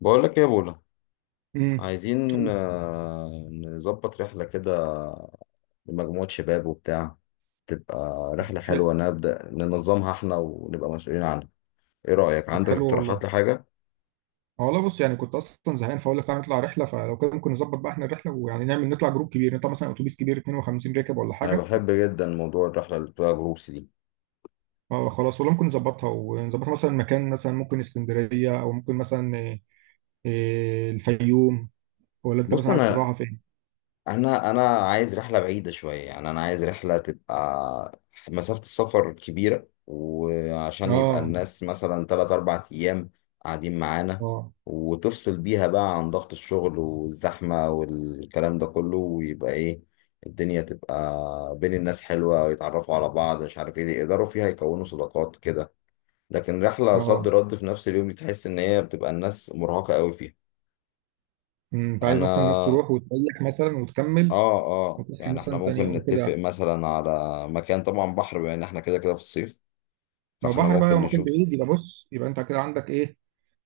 بقول لك ايه يا بولا؟ امم عايزين طب نظبط رحلة كده لمجموعة شباب وبتاع. تبقى رحلة حلو حلوة نبدأ ننظمها احنا ونبقى مسؤولين عنها. ايه رأيك؟ طب عندك حلو اقتراحات والله. لحاجة؟ اه والله، بص يعني كنت اصلا زهقان فاقول لك تعالى نطلع رحله، فلو كده ممكن نظبط بقى احنا الرحله، ويعني نعمل نطلع جروب كبير، نطلع مثلا اتوبيس كبير 52 راكب ولا انا حاجه. بحب جدا موضوع الرحلة اللي بتبقى جروبس دي. اه خلاص والله ممكن نظبطها مثلا مكان، مثلا ممكن اسكندريه او ممكن مثلا إيه، الفيوم، ولا انت بص مثلا عايز انا تروحها فين؟ انا انا عايز رحله بعيده شويه، يعني انا عايز رحله تبقى مسافه السفر كبيره، وعشان يبقى اه الناس مثلا 3 4 ايام قاعدين معانا، اه وتفصل بيها بقى عن ضغط الشغل والزحمه والكلام ده كله، ويبقى ايه، الدنيا تبقى بين الناس حلوه ويتعرفوا على بعض، مش عارف ايه، يقدروا فيها يكونوا صداقات كده. لكن رحله صد اه. رد في نفس اليوم دي تحس ان هي بتبقى الناس مرهقه قوي فيها. أمم، انت عايز انا، مثلا الناس تروح وتريح مثلا وتكمل اه، اه، وتصحى يعني احنا مثلا تاني ممكن يوم نتفق وكده. مثلا على مكان، طبعا بحر بما ان احنا كده كده في الصيف، ما فاحنا بحر بقى، لو ممكن مكان نشوف. بعيد يبقى بص يبقى انت كده عندك ايه.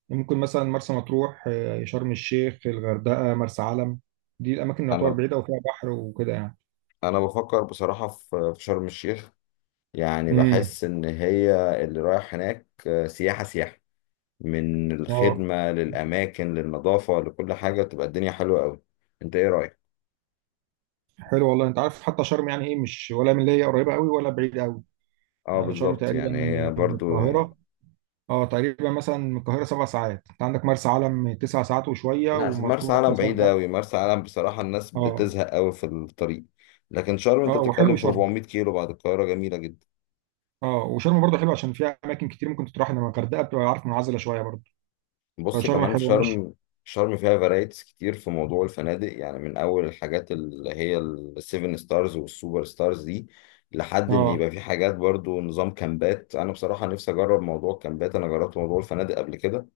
ممكن مثلا مرسى مطروح، آه، شرم الشيخ، الغردقة، مرسى علم. دي الأماكن اللي تعتبر انا بعيدة وفيها بحر وكده يعني. انا بفكر بصراحة في شرم الشيخ، يعني امم بحس ان هي اللي رايح هناك، سياحة سياحة، من اه الخدمة للأماكن للنظافة لكل حاجة بتبقى الدنيا حلوة أوي. أنت إيه رأيك؟ حلو والله، أنت عارف حتى شرم يعني إيه مش ولا من اللي هي قريبة قوي ولا بعيدة قوي. أه يعني شرم بالظبط، تقريبا يعني من هي من برضو، القاهرة. اه تقريبا مثلا من القاهرة سبع ساعات، أنت عندك مرسى علم تسع ساعات وشوية، لا، أصل مرسى ومطروح علم مثلا بعيدة أوي، مرسى علم بصراحة الناس اه. بتزهق أوي في الطريق. لكن شرم أنت اه بتتكلم وحلو في شرم. 400 كيلو بعد القاهرة، جميلة جدا. اه وشرم برضه حلو عشان فيها أماكن كتير ممكن تروح، إنما الغردقة بتبقى عارف منعزلة شوية برضه. بصي، فشرم كمان في حلوة ماشي. شرم، شرم فيها فرايتيز كتير في موضوع الفنادق، يعني من اول الحاجات اللي هي السيفن ستارز والسوبر ستارز دي لحد ان اه يبقى في حاجات برضو نظام كامبات. انا بصراحة نفسي اجرب موضوع الكامبات، انا جربت موضوع الفنادق قبل كده.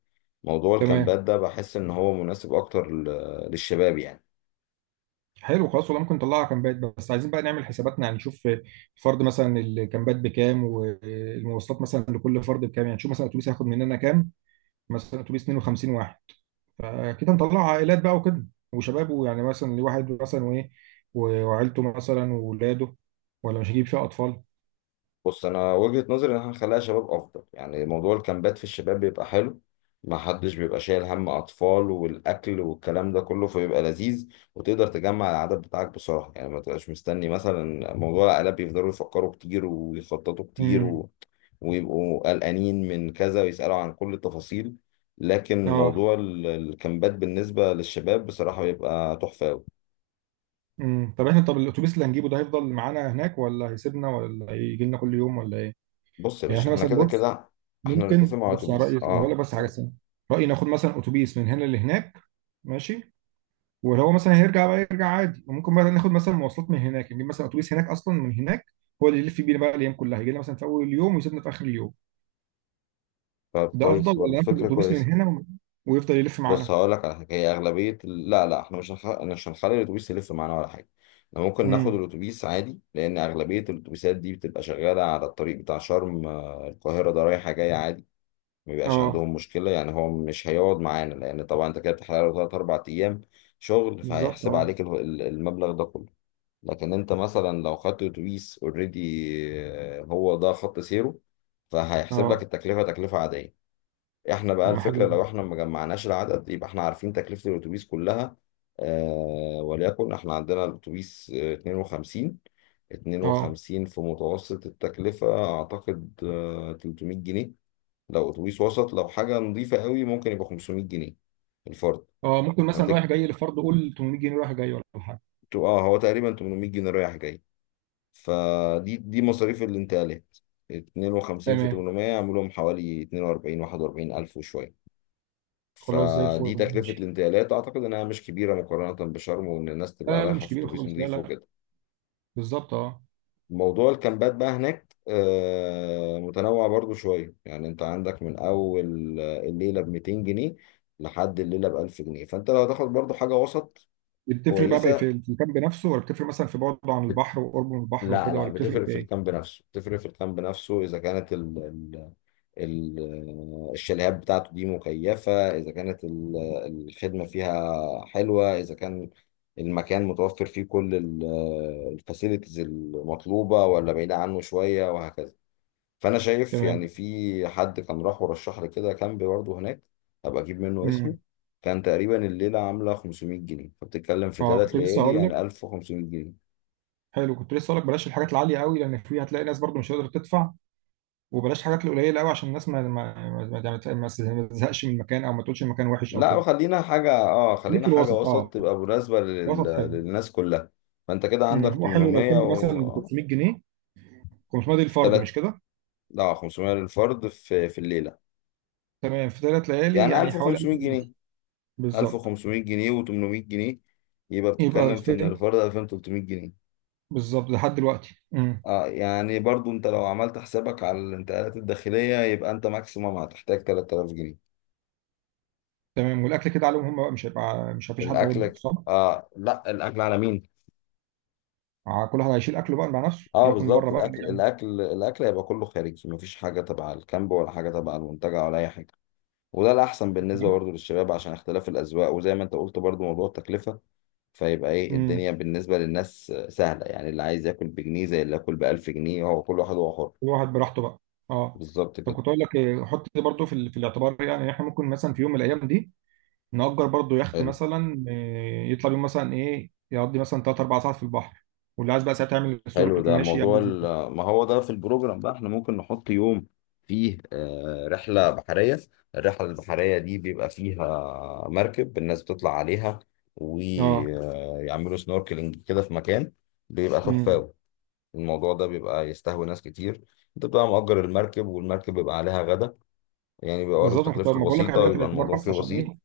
موضوع تمام الكامبات ده بحس ان هو مناسب اكتر للشباب يعني. حلو. خلاص والله ممكن نطلعها كامبات، بس عايزين بقى نعمل حساباتنا، يعني نشوف الفرد مثلا الكامبات بكام، والمواصلات مثلا لكل فرد بكام، يعني نشوف مثلا اتوبيس هياخد مننا كام. مثلا اتوبيس 52 واحد. فكده نطلع عائلات بقى وكده وشباب، ويعني مثلا لواحد مثلا، وايه، وعيلته مثلا وولاده، ولا مش هجيب فيها اطفال. بص، انا وجهة نظري ان احنا نخليها شباب افضل، يعني موضوع الكامبات في الشباب بيبقى حلو، ما حدش بيبقى شايل هم اطفال والاكل والكلام ده كله، فبيبقى لذيذ. وتقدر تجمع العدد بتاعك بسرعة، يعني ما تبقاش مستني، مثلا موضوع العائلات بيفضلوا يفكروا كتير ويخططوا كتير امم. ويبقوا قلقانين من كذا ويسألوا عن كل التفاصيل. لكن اه. موضوع الكامبات بالنسبة للشباب بصراحة بيبقى تحفة أوي. طب احنا طب الاتوبيس اللي هنجيبه ده هيفضل معانا هناك، ولا هيسيبنا، ولا هيجي لنا كل يوم، ولا ايه؟ بص يا يعني باشا، احنا احنا مثلا كده بص، كده احنا نتفق ممكن مع بص على اتوبيس، رأيي، لو أقول لك اه. بس حاجة سنة، رأيي ناخد مثلا أتوبيس من هنا لهناك ماشي، وهو مثلا هيرجع بقى يرجع عادي، وممكن بقى ناخد مثلا مواصلات من هناك، نجيب مثلا أتوبيس هناك أصلا، من هناك هو اللي يلف بينا بقى الأيام كلها، يجي لنا مثلا في أول اليوم ويسيبنا في آخر اليوم. طب ده أفضل كويس، برضه ولا ناخد فكرة الأتوبيس من كويسة. هنا ويفضل يلف بص معانا؟ هقول لك على حاجة، هي أغلبية لا لا، احنا مش هنخلي الأتوبيس يلف معانا ولا حاجة. احنا ممكن ناخد امم. الأتوبيس عادي لأن أغلبية الأتوبيسات دي بتبقى شغالة على الطريق بتاع شرم، القاهرة، ده رايحة جاية عادي، ما بيبقاش اه عندهم مشكلة. يعني هو مش هيقعد معانا لأن طبعا أنت كده بتحرق له تلات أربع أيام شغل، بالظبط فهيحسب اه عليك المبلغ ده كله. لكن أنت مثلا لو خدت أتوبيس أوريدي، هو ده خط سيره، فهيحسب لك اه. التكلفة تكلفة عادية. احنا بقى طب ما حلو الفكرة لو ده. احنا ما جمعناش العدد يبقى احنا عارفين تكلفة الأتوبيس كلها. آه، وليكن احنا عندنا الأتوبيس، 52، اه. 52 في متوسط التكلفة أعتقد 300 جنيه، لو أتوبيس وسط. لو حاجة نظيفة قوي ممكن يبقى 500 جنيه الفرد. اه ممكن مثلا هتك- رايح جاي، لفرض قول 800 جنيه رايح جاي ولا حاجة. اه، هو تقريبا 800 جنيه رايح جاي، فدي مصاريف الانتقالات. 52 في تمام 800 يعملهم حوالي 42 41 ألف وشوية. خلاص زي الفل فدي تكلفة ماشي. الانتقالات، أعتقد إنها مش كبيرة مقارنة بشرم، وإن الناس لا تبقى لا لا، رايحة مش في كبير أتوبيس خالص لا نظيف لا. وكده. بالظبط اه. موضوع الكامبات بقى هناك متنوع برضو شوية، يعني أنت عندك من أول الليلة ب 200 جنيه لحد الليلة ب 1000 جنيه، فأنت لو هتاخد برضو حاجة وسط دي بتفرق بقى كويسة. في المكان بنفسه، ولا بتفرق مثلا في بعده عن بت... البحر وقربه من البحر لا وكده، لا، ولا بتفرق بتفرق في في ايه؟ الكامب نفسه، بتفرق في الكامب نفسه، إذا كانت الشاليهات بتاعته دي مكيفة، إذا كانت الخدمة فيها حلوة، إذا كان المكان متوفر فيه كل الفاسيلتيز المطلوبة ولا بعيدة عنه شوية وهكذا. فأنا شايف يعني، تمام. في حد كان راح ورشح لي كده كامب برضه هناك، هبقى أجيب منه اسمه. امم. كان تقريبا الليلة عاملة 500 جنيه، فبتتكلم في اه تلات كنت لسه ليالي هقول لك. يعني 1500 جنيه. حلو كنت لسه هقول لك بلاش الحاجات العاليه قوي، لان في هتلاقي ناس برضو مش قادره تدفع، وبلاش الحاجات القليله قوي عشان الناس ما تزهقش من المكان، او ما تقولش المكان وحش او لا، كده. وخلينا حاجة، اه، خليك خلينا في حاجة الوسط وسط اه. تبقى مناسبة لل... الوسط حلو. للناس كلها. فانت كده عندك هو حلو لو 800 كان مثلا و ب آه، 500 جنيه. 500 دي في الفرد مش تلات، كده؟ لا، 500 للفرد في الليلة، تمام، في ثلاث ليالي يعني يعني حوالي 1000 1500 ونص. جنيه بالظبط، 1500 جنيه و800 جنيه، يبقى يبقى بتتكلم في ان 2000. الفرد 2300 جنيه. بالظبط لحد دلوقتي، مم. اه، يعني برضو انت لو عملت حسابك على الانتقالات الداخلية يبقى انت ماكسيمم هتحتاج 3000 جنيه. تمام، والاكل كده عليهم هم بقى، مش هيبقى، مش مفيش حد هيطبخ الاكلك، صح؟ اه، لا، الاكل على مين؟ كل واحد هيشيل اكله بقى مع نفسه، اه ياكل من بالظبط، بره بقى الاكل يعني. الاكل الاكل هيبقى كله خارجي، مفيش حاجه تبع الكامب ولا حاجه تبع المنتجع ولا اي حاجه، وده الاحسن بالنسبه برضو للشباب عشان اختلاف الاذواق، وزي ما انت قلت برضو موضوع التكلفه، فيبقى ايه، امم. الدنيا بالنسبه للناس سهله، يعني اللي عايز ياكل بجنيه زي اللي ياكل بألف جنيه، هو كل واحد هو حر. كل واحد براحته بقى. اه. بالظبط طب كده. كنت اقول لك إيه، حط دي برضه في الاعتبار، يعني إن احنا ممكن مثلا في يوم من الايام دي نأجر برضه يخت حلو، مثلا، إيه، يطلع بيهم مثلا ايه، يقضي مثلا 3 4 ساعات في البحر، واللي عايز بقى ساعتها يعمل حلو سنوركل ده ماشي موضوع يعني. ما هو ده في البروجرام، بقى احنا ممكن نحط يوم فيه رحلة بحرية. الرحلة البحرية دي بيبقى فيها مركب الناس بتطلع عليها اه. ويعملوا سنوركلينج كده في مكان، بيبقى تحفة امم. أوي. الموضوع ده بيبقى يستهوي ناس كتير، انت بتبقى مأجر المركب والمركب بيبقى عليها غدا، يعني بيبقى برضه بالظبط، ما كنت تكلفته ما بقول لك بسيطة اعملها في ويبقى الاعتبار الموضوع بس فيه عشان بسيط. ايه.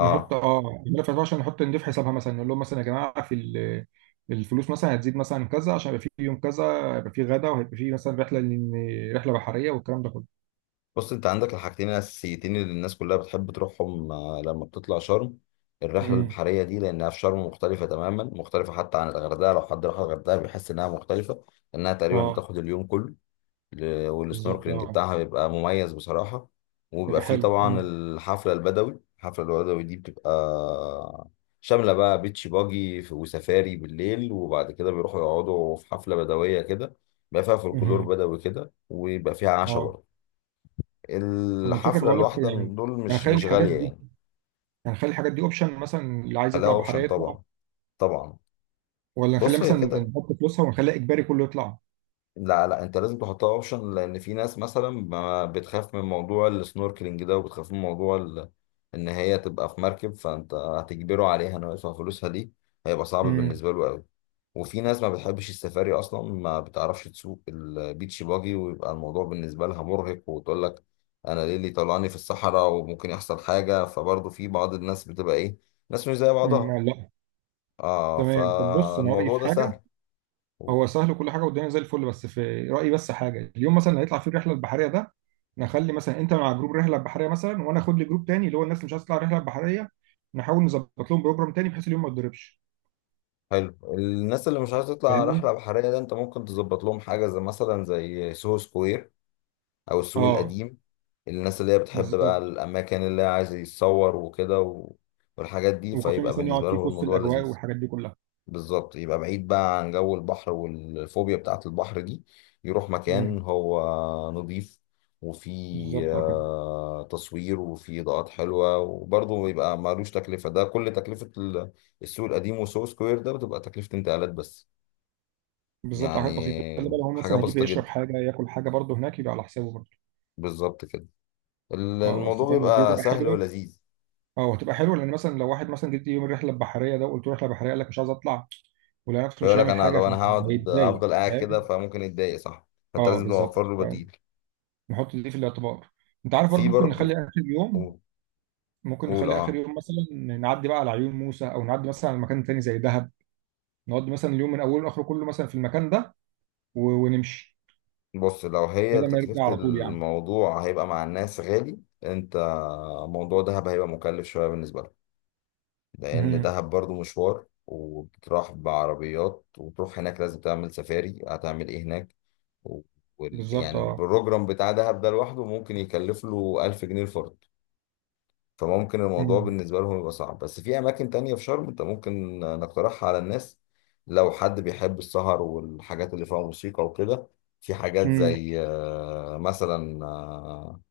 نحط اه الملف 14، نحط نضيف حسابها مثلا، نقول لهم مثلا يا جماعه الفلوس مثلا هتزيد مثلا كذا، عشان يبقى في يوم كذا هيبقى في غدا، وهيبقى في مثلا رحله رحله بحريه والكلام ده كله. بص انت عندك الحاجتين الاساسيتين اللي الناس كلها بتحب تروحهم، لما بتطلع شرم. الرحله امم. البحريه دي لانها في شرم مختلفه تماما، مختلفه حتى عن الغردقه، لو حد راح الغردقه بيحس انها مختلفه، لانها تقريبا اه بتاخد اليوم كله. بالظبط والسنوركلينج اه. بتاعها بيبقى مميز بصراحه. وبيبقى يبقى فيه حلو. طبعا امم. الحفله البدوي. الحفله البدوي دي بتبقى شامله بقى بيتش باجي وسفاري بالليل، وبعد كده بيروحوا يقعدوا في حفله بدويه كده، بيبقى فيها فولكلور أمم. بدوي كده ويبقى فيها عشاء اه برضه. طب الفكره الحفلة بقول لك الواحدة من يعني، دول مش هنخلي مش الحاجات غالية دي يعني. هنخلي الحاجات دي اوبشن مثلا، اللي عايز خليها يطلع بحريه اوبشن يطلع، طبعا، طبعا. ولا نخليها بص هي مثلا، كده، نحط فلوسها ونخليها اجباري كله يطلع. لا لا، انت لازم تحطها اوبشن لان في ناس مثلا بتخاف من موضوع السنوركلينج ده، وبتخاف من موضوع ان هي تبقى في مركب، فانت هتجبره عليها انه يدفع فلوسها دي، هيبقى صعب امم. بالنسبه له قوي. وفي ناس ما بتحبش السفاري اصلا، ما بتعرفش تسوق البيتش باجي، ويبقى الموضوع بالنسبه لها مرهق، وتقول لك انا ليه اللي طلعني في الصحراء وممكن يحصل حاجه، فبرضه في بعض الناس بتبقى ايه، ناس مش زي بعضها. أمم، لا. اه، تمام، طب بص انا رايي فالموضوع في ده حاجه. سهل. هو سهل وكل حاجه والدنيا زي الفل، بس في رايي بس حاجه، اليوم مثلا اللي هيطلع فيه الرحله البحريه ده، نخلي مثلا انت مع جروب رحله بحريه مثلا، وانا اخد لي جروب تاني اللي هو الناس اللي مش عايزه تطلع رحله بحريه، نحاول نظبط لهم بروجرام تاني بحيث اليوم ما يتضربش. حلو، الناس اللي مش عايزه تطلع فاهمني. رحله بحريه ده انت ممكن تظبط لهم حاجه زي، مثلا، زي سوهو سكوير او السوق اه القديم، الناس اللي هي بتحب بقى بالظبط. الاماكن اللي هي عايز يتصور وكده والحاجات دي، وكافيه فيبقى مثلا يقعد بالنسبه فيه لهم في وسط الموضوع الاجواء لذيذ. والحاجات دي كلها. بالظبط يبقى بعيد بقى عن جو البحر والفوبيا بتاعت البحر دي، يروح مكان امم. هو نظيف وفيه بالظبط اه كده. تصوير وفيه إضاءات حلوة، وبرضه يبقى مالوش تكلفة، ده كل تكلفة السوق القديم وسو سكوير ده بتبقى تكلفة انتقالات بس، بالظبط، يعني حاجات بسيطه، خلي بالك هو حاجة مثلا هيجيب بسيطة يشرب جدا. حاجه، ياكل حاجه برضه هناك يبقى على حسابه برضه. بالظبط كده. اه بس الموضوع فاهم، دي بيبقى تبقى سهل حلوه. ولذيذ. اه هتبقى حلوه لان مثلا لو واحد مثلا جيت يوم الرحله البحريه ده وقلت له رحله بحريه قال لك مش عايز اطلع، ولو نفسه مش فيقول لك هيعمل أنا، طب حاجه. أنا هقعد، هيتضايق هفضل قاعد كده، فاهم. فممكن يتضايق، صح؟ فأنت اه لازم توفر بالظبط له فاهم. بديل. نحط دي في الاعتبار. انت عارف برضو في برضه، قول، ممكن قول، نخلي اخر اه. يوم مثلا نعدي بقى على عيون موسى، او نعدي مثلا على مكان تاني زي دهب. نقعد مثلا اليوم من اوله لاخره كله مثلا في المكان ده ونمشي بص لو هي بدل ما نرجع تكلفة على طول يعني. الموضوع هيبقى مع الناس غالي. انت موضوع دهب هيبقى مكلف شوية بالنسبة لك، لأن امم. دهب برضو مشوار، وبتروح بعربيات وتروح هناك لازم تعمل سفاري، هتعمل ايه هناك، و... بالظبط يعني اه. البروجرام بتاع دهب ده لوحده ممكن يكلف له 1000 جنيه الفرد. فممكن الموضوع امم. بالنسبة لهم يبقى صعب، بس في أماكن تانية في شرم أنت ممكن نقترحها على الناس. لو حد بيحب السهر والحاجات اللي فيها موسيقى وكده، في حاجات امم. زي، مثلا آه،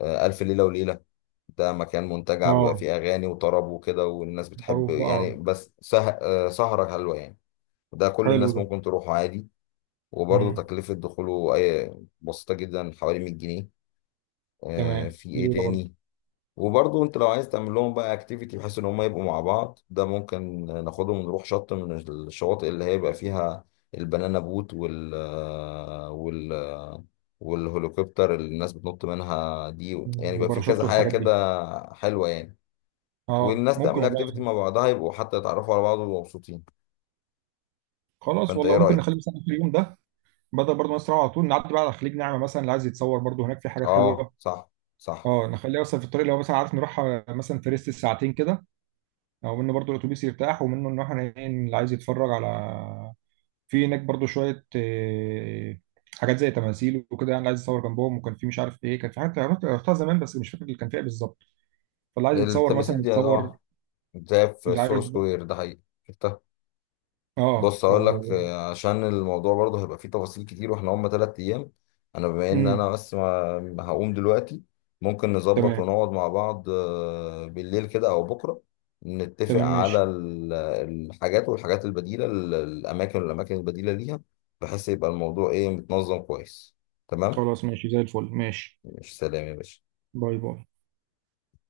آه، ألف ليلة وليلة، ده مكان منتجع بيبقى اه. فيه أغاني وطرب وكده والناس بتحب معروف ده يعني، اه. بس سهرة حلوة يعني. ده كل حلو الناس ده. ممكن تروحه عادي، وبرضه امم. تكلفة دخوله أي بسيطة جدا، حوالي 100 جنيه. تمام. في إيه حلو ده برضه. تاني. وبرضه انت لو عايز تعمل لهم بقى اكتيفيتي بحيث ان هم يبقوا مع بعض، ده ممكن ناخدهم ونروح شط من الشواطئ اللي هيبقى فيها البنانا بوت، وال والهليكوبتر اللي الناس بتنط منها دي، مم. يعني يبقى في وباراشوت كذا حاجة والحاجات دي. كده حلوة يعني، اه والناس ممكن تعمل والله اكتيفيتي يعني. مع بعضها يبقوا حتى يتعرفوا على بعض ويبقوا مبسوطين. خلاص فانت ايه والله ممكن نخلي رأيك؟ مثلا اخر يوم ده، بدل برضه مصر على طول نعدي بقى على خليج نعمة مثلا، اللي عايز يتصور برضه هناك في حاجات اه حلوة. صح، صح، اه نخليها مثلا في الطريق، لو مثلا عارف نروح مثلا في ريست ساعتين كده، او منه برضه الاتوبيس يرتاح، ومنه ان احنا ايه اللي عايز يتفرج على. في هناك برضه شوية آه، حاجات زي تماثيل وكده يعني، اللي عايز يتصور جنبهم. وكان في مش عارف ايه، كان في حاجات رحتها زمان بس مش فاكر اللي كان فيها بالظبط. فاللي عايز يتصور مثلا التماثيل دي، يتصور. اه، زي في اللي سو عايز بقى. سكوير ده، حقيقي شفتها. اه بص اقول لك و... عشان الموضوع برضه هيبقى فيه تفاصيل كتير واحنا هم تلات ايام، انا بما ان مم. انا بس هقوم دلوقتي، ممكن نظبط تمام. ونقعد مع بعض بالليل كده او بكره، نتفق تمام على ماشي. الحاجات والحاجات البديله، الاماكن والاماكن البديله ليها، بحيث يبقى الموضوع ايه، متنظم كويس. تمام. خلاص ماشي زي الفل ماشي. مش سلام يا باشا. باي باي.